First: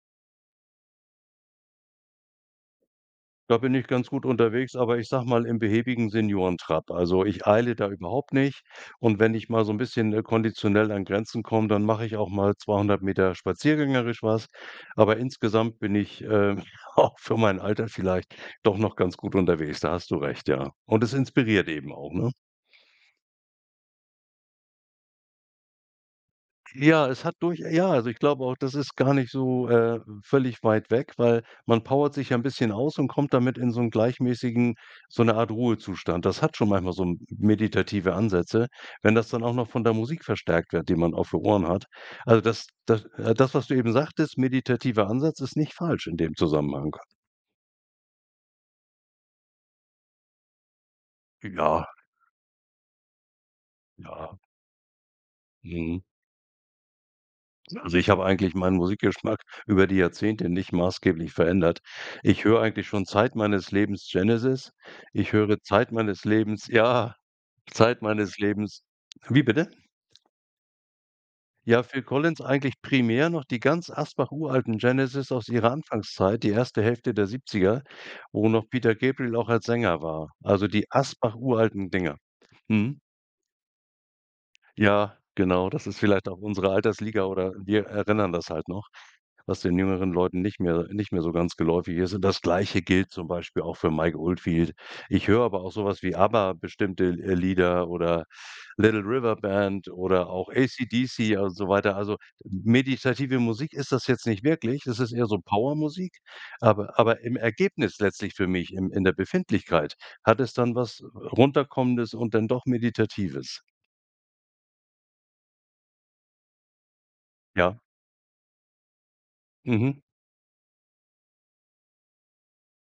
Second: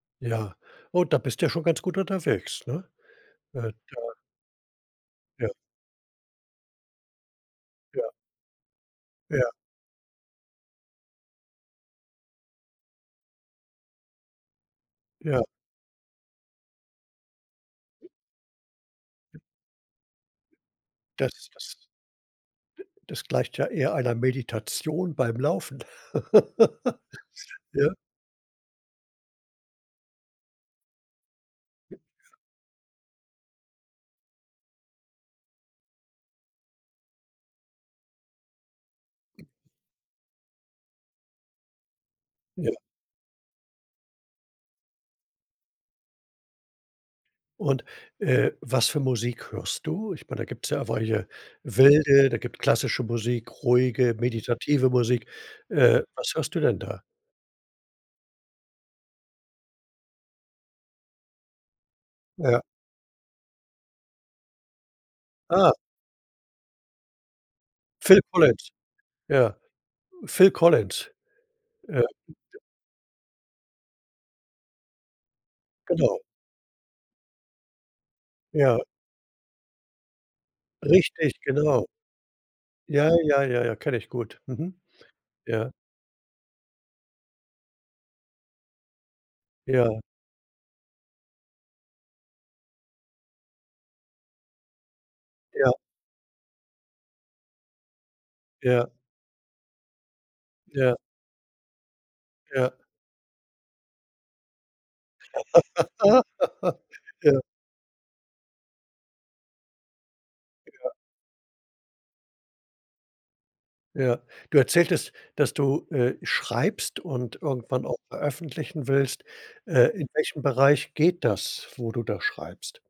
Ja. Oh, da bist du ja schon ganz gut unterwegs, ne? Da Äh, bin ich da ganz gut unterwegs, aber ich sage mal, Ja. im behäbigen Seniorentrab. Also, ich eile da Ja. überhaupt nicht. Und wenn ich Ja. mal so 'n bisschen ne, konditionell an Grenzen komme, dann mache ich auch mal 200 m spaziergängerisch was. Aber Ja. insgesamt bin ich, ähm, auch für mein Alter vielleicht doch noch ganz gut Ja. unterwegs, da hast du recht, ja. Und es Das inspiriert das eben auch, ne? das gleicht ja eher einer Meditation beim Laufen. Ja, es hat durch ja, Ja? also, ich glaube auch, das ist gar nicht so, äh, völlig weit weg, weil man Ja. powert sich 'n bisschen aus und kommt damit in so 'n gleichmäßigen so 'ne Art Ruhezustand. Das hat schon manchmal so 'n m meditative Ansätze, wenn das dann auch noch von der Musik verstärkt wird, die man auf den Ohren hat. Also, das Ja. d äh, das, was du eben sagtest: „Meditativer Ansatz“ ist nicht falsch in dem Zusammenhang. Und, äh, was für Musik hörst du? Ich meine, da gibt's ja weiche, Ja. wilde, da gibt's klassische Musik, ruhige, Ja. meditative Musik. Äh, Mhm. was hörst du denn da? Na, also, ich habe eigentlich meinen Musikgeschmack über die Jahrzehnte nicht maßgeblich verändert. Ich Ja. höre eigentlich schon Zeit meines Lebens Genesis. Ich höre Ah. Zeit meines Lebens ja, Zeit Phil meines Collins Lebens. Wie ja, bitte? Phil Collins. Ja, Ja. Phil Collins [unintelligible] eigentlich primär, noch die ganz Asbach uralten Genesis aus ihrer Genau. Anfangszeit, die erste Hälfte der 70er, wo noch Ja. Peter Gabriel auch als Sänger war. Also, die Asbach Richtig! Genau. uralten Dinger. Mhm. Ja, ja, ja, ja, kenne ich gut. Mhm. Ja, genau, Ja. das ist vielleicht auch unsere Altersliga oder wir erinnern das halt noch, was den Ja. jüngeren Leuten nicht mehr nicht mehr so ganz geläufig ist, und das Gleiche gilt zum Beispiel auch für Mike Oldfield. Ich höre aber Ja. auch so was wie Abba, bestimmte L äh, Lieder oder Ja. Little River Band oder auch Ja. ACDC und so weiter. Also, m Ja. meditative Musik ist das jetzt nicht wirklich, das ist eher so Power-Musik, aber aber im ,Ja. Ergebnis letztlich für mich, im in der Befindlichkeit, hat es dann Ja. was, äh, Runterkommendes und dann doch Meditatives. Ja. Du erzähltest, dass du, äh, schreibst und Ja. irgendwann auch veröffentlichen willst. Äh, Mhm. in welchem Bereich geht das, wo du da schreibst?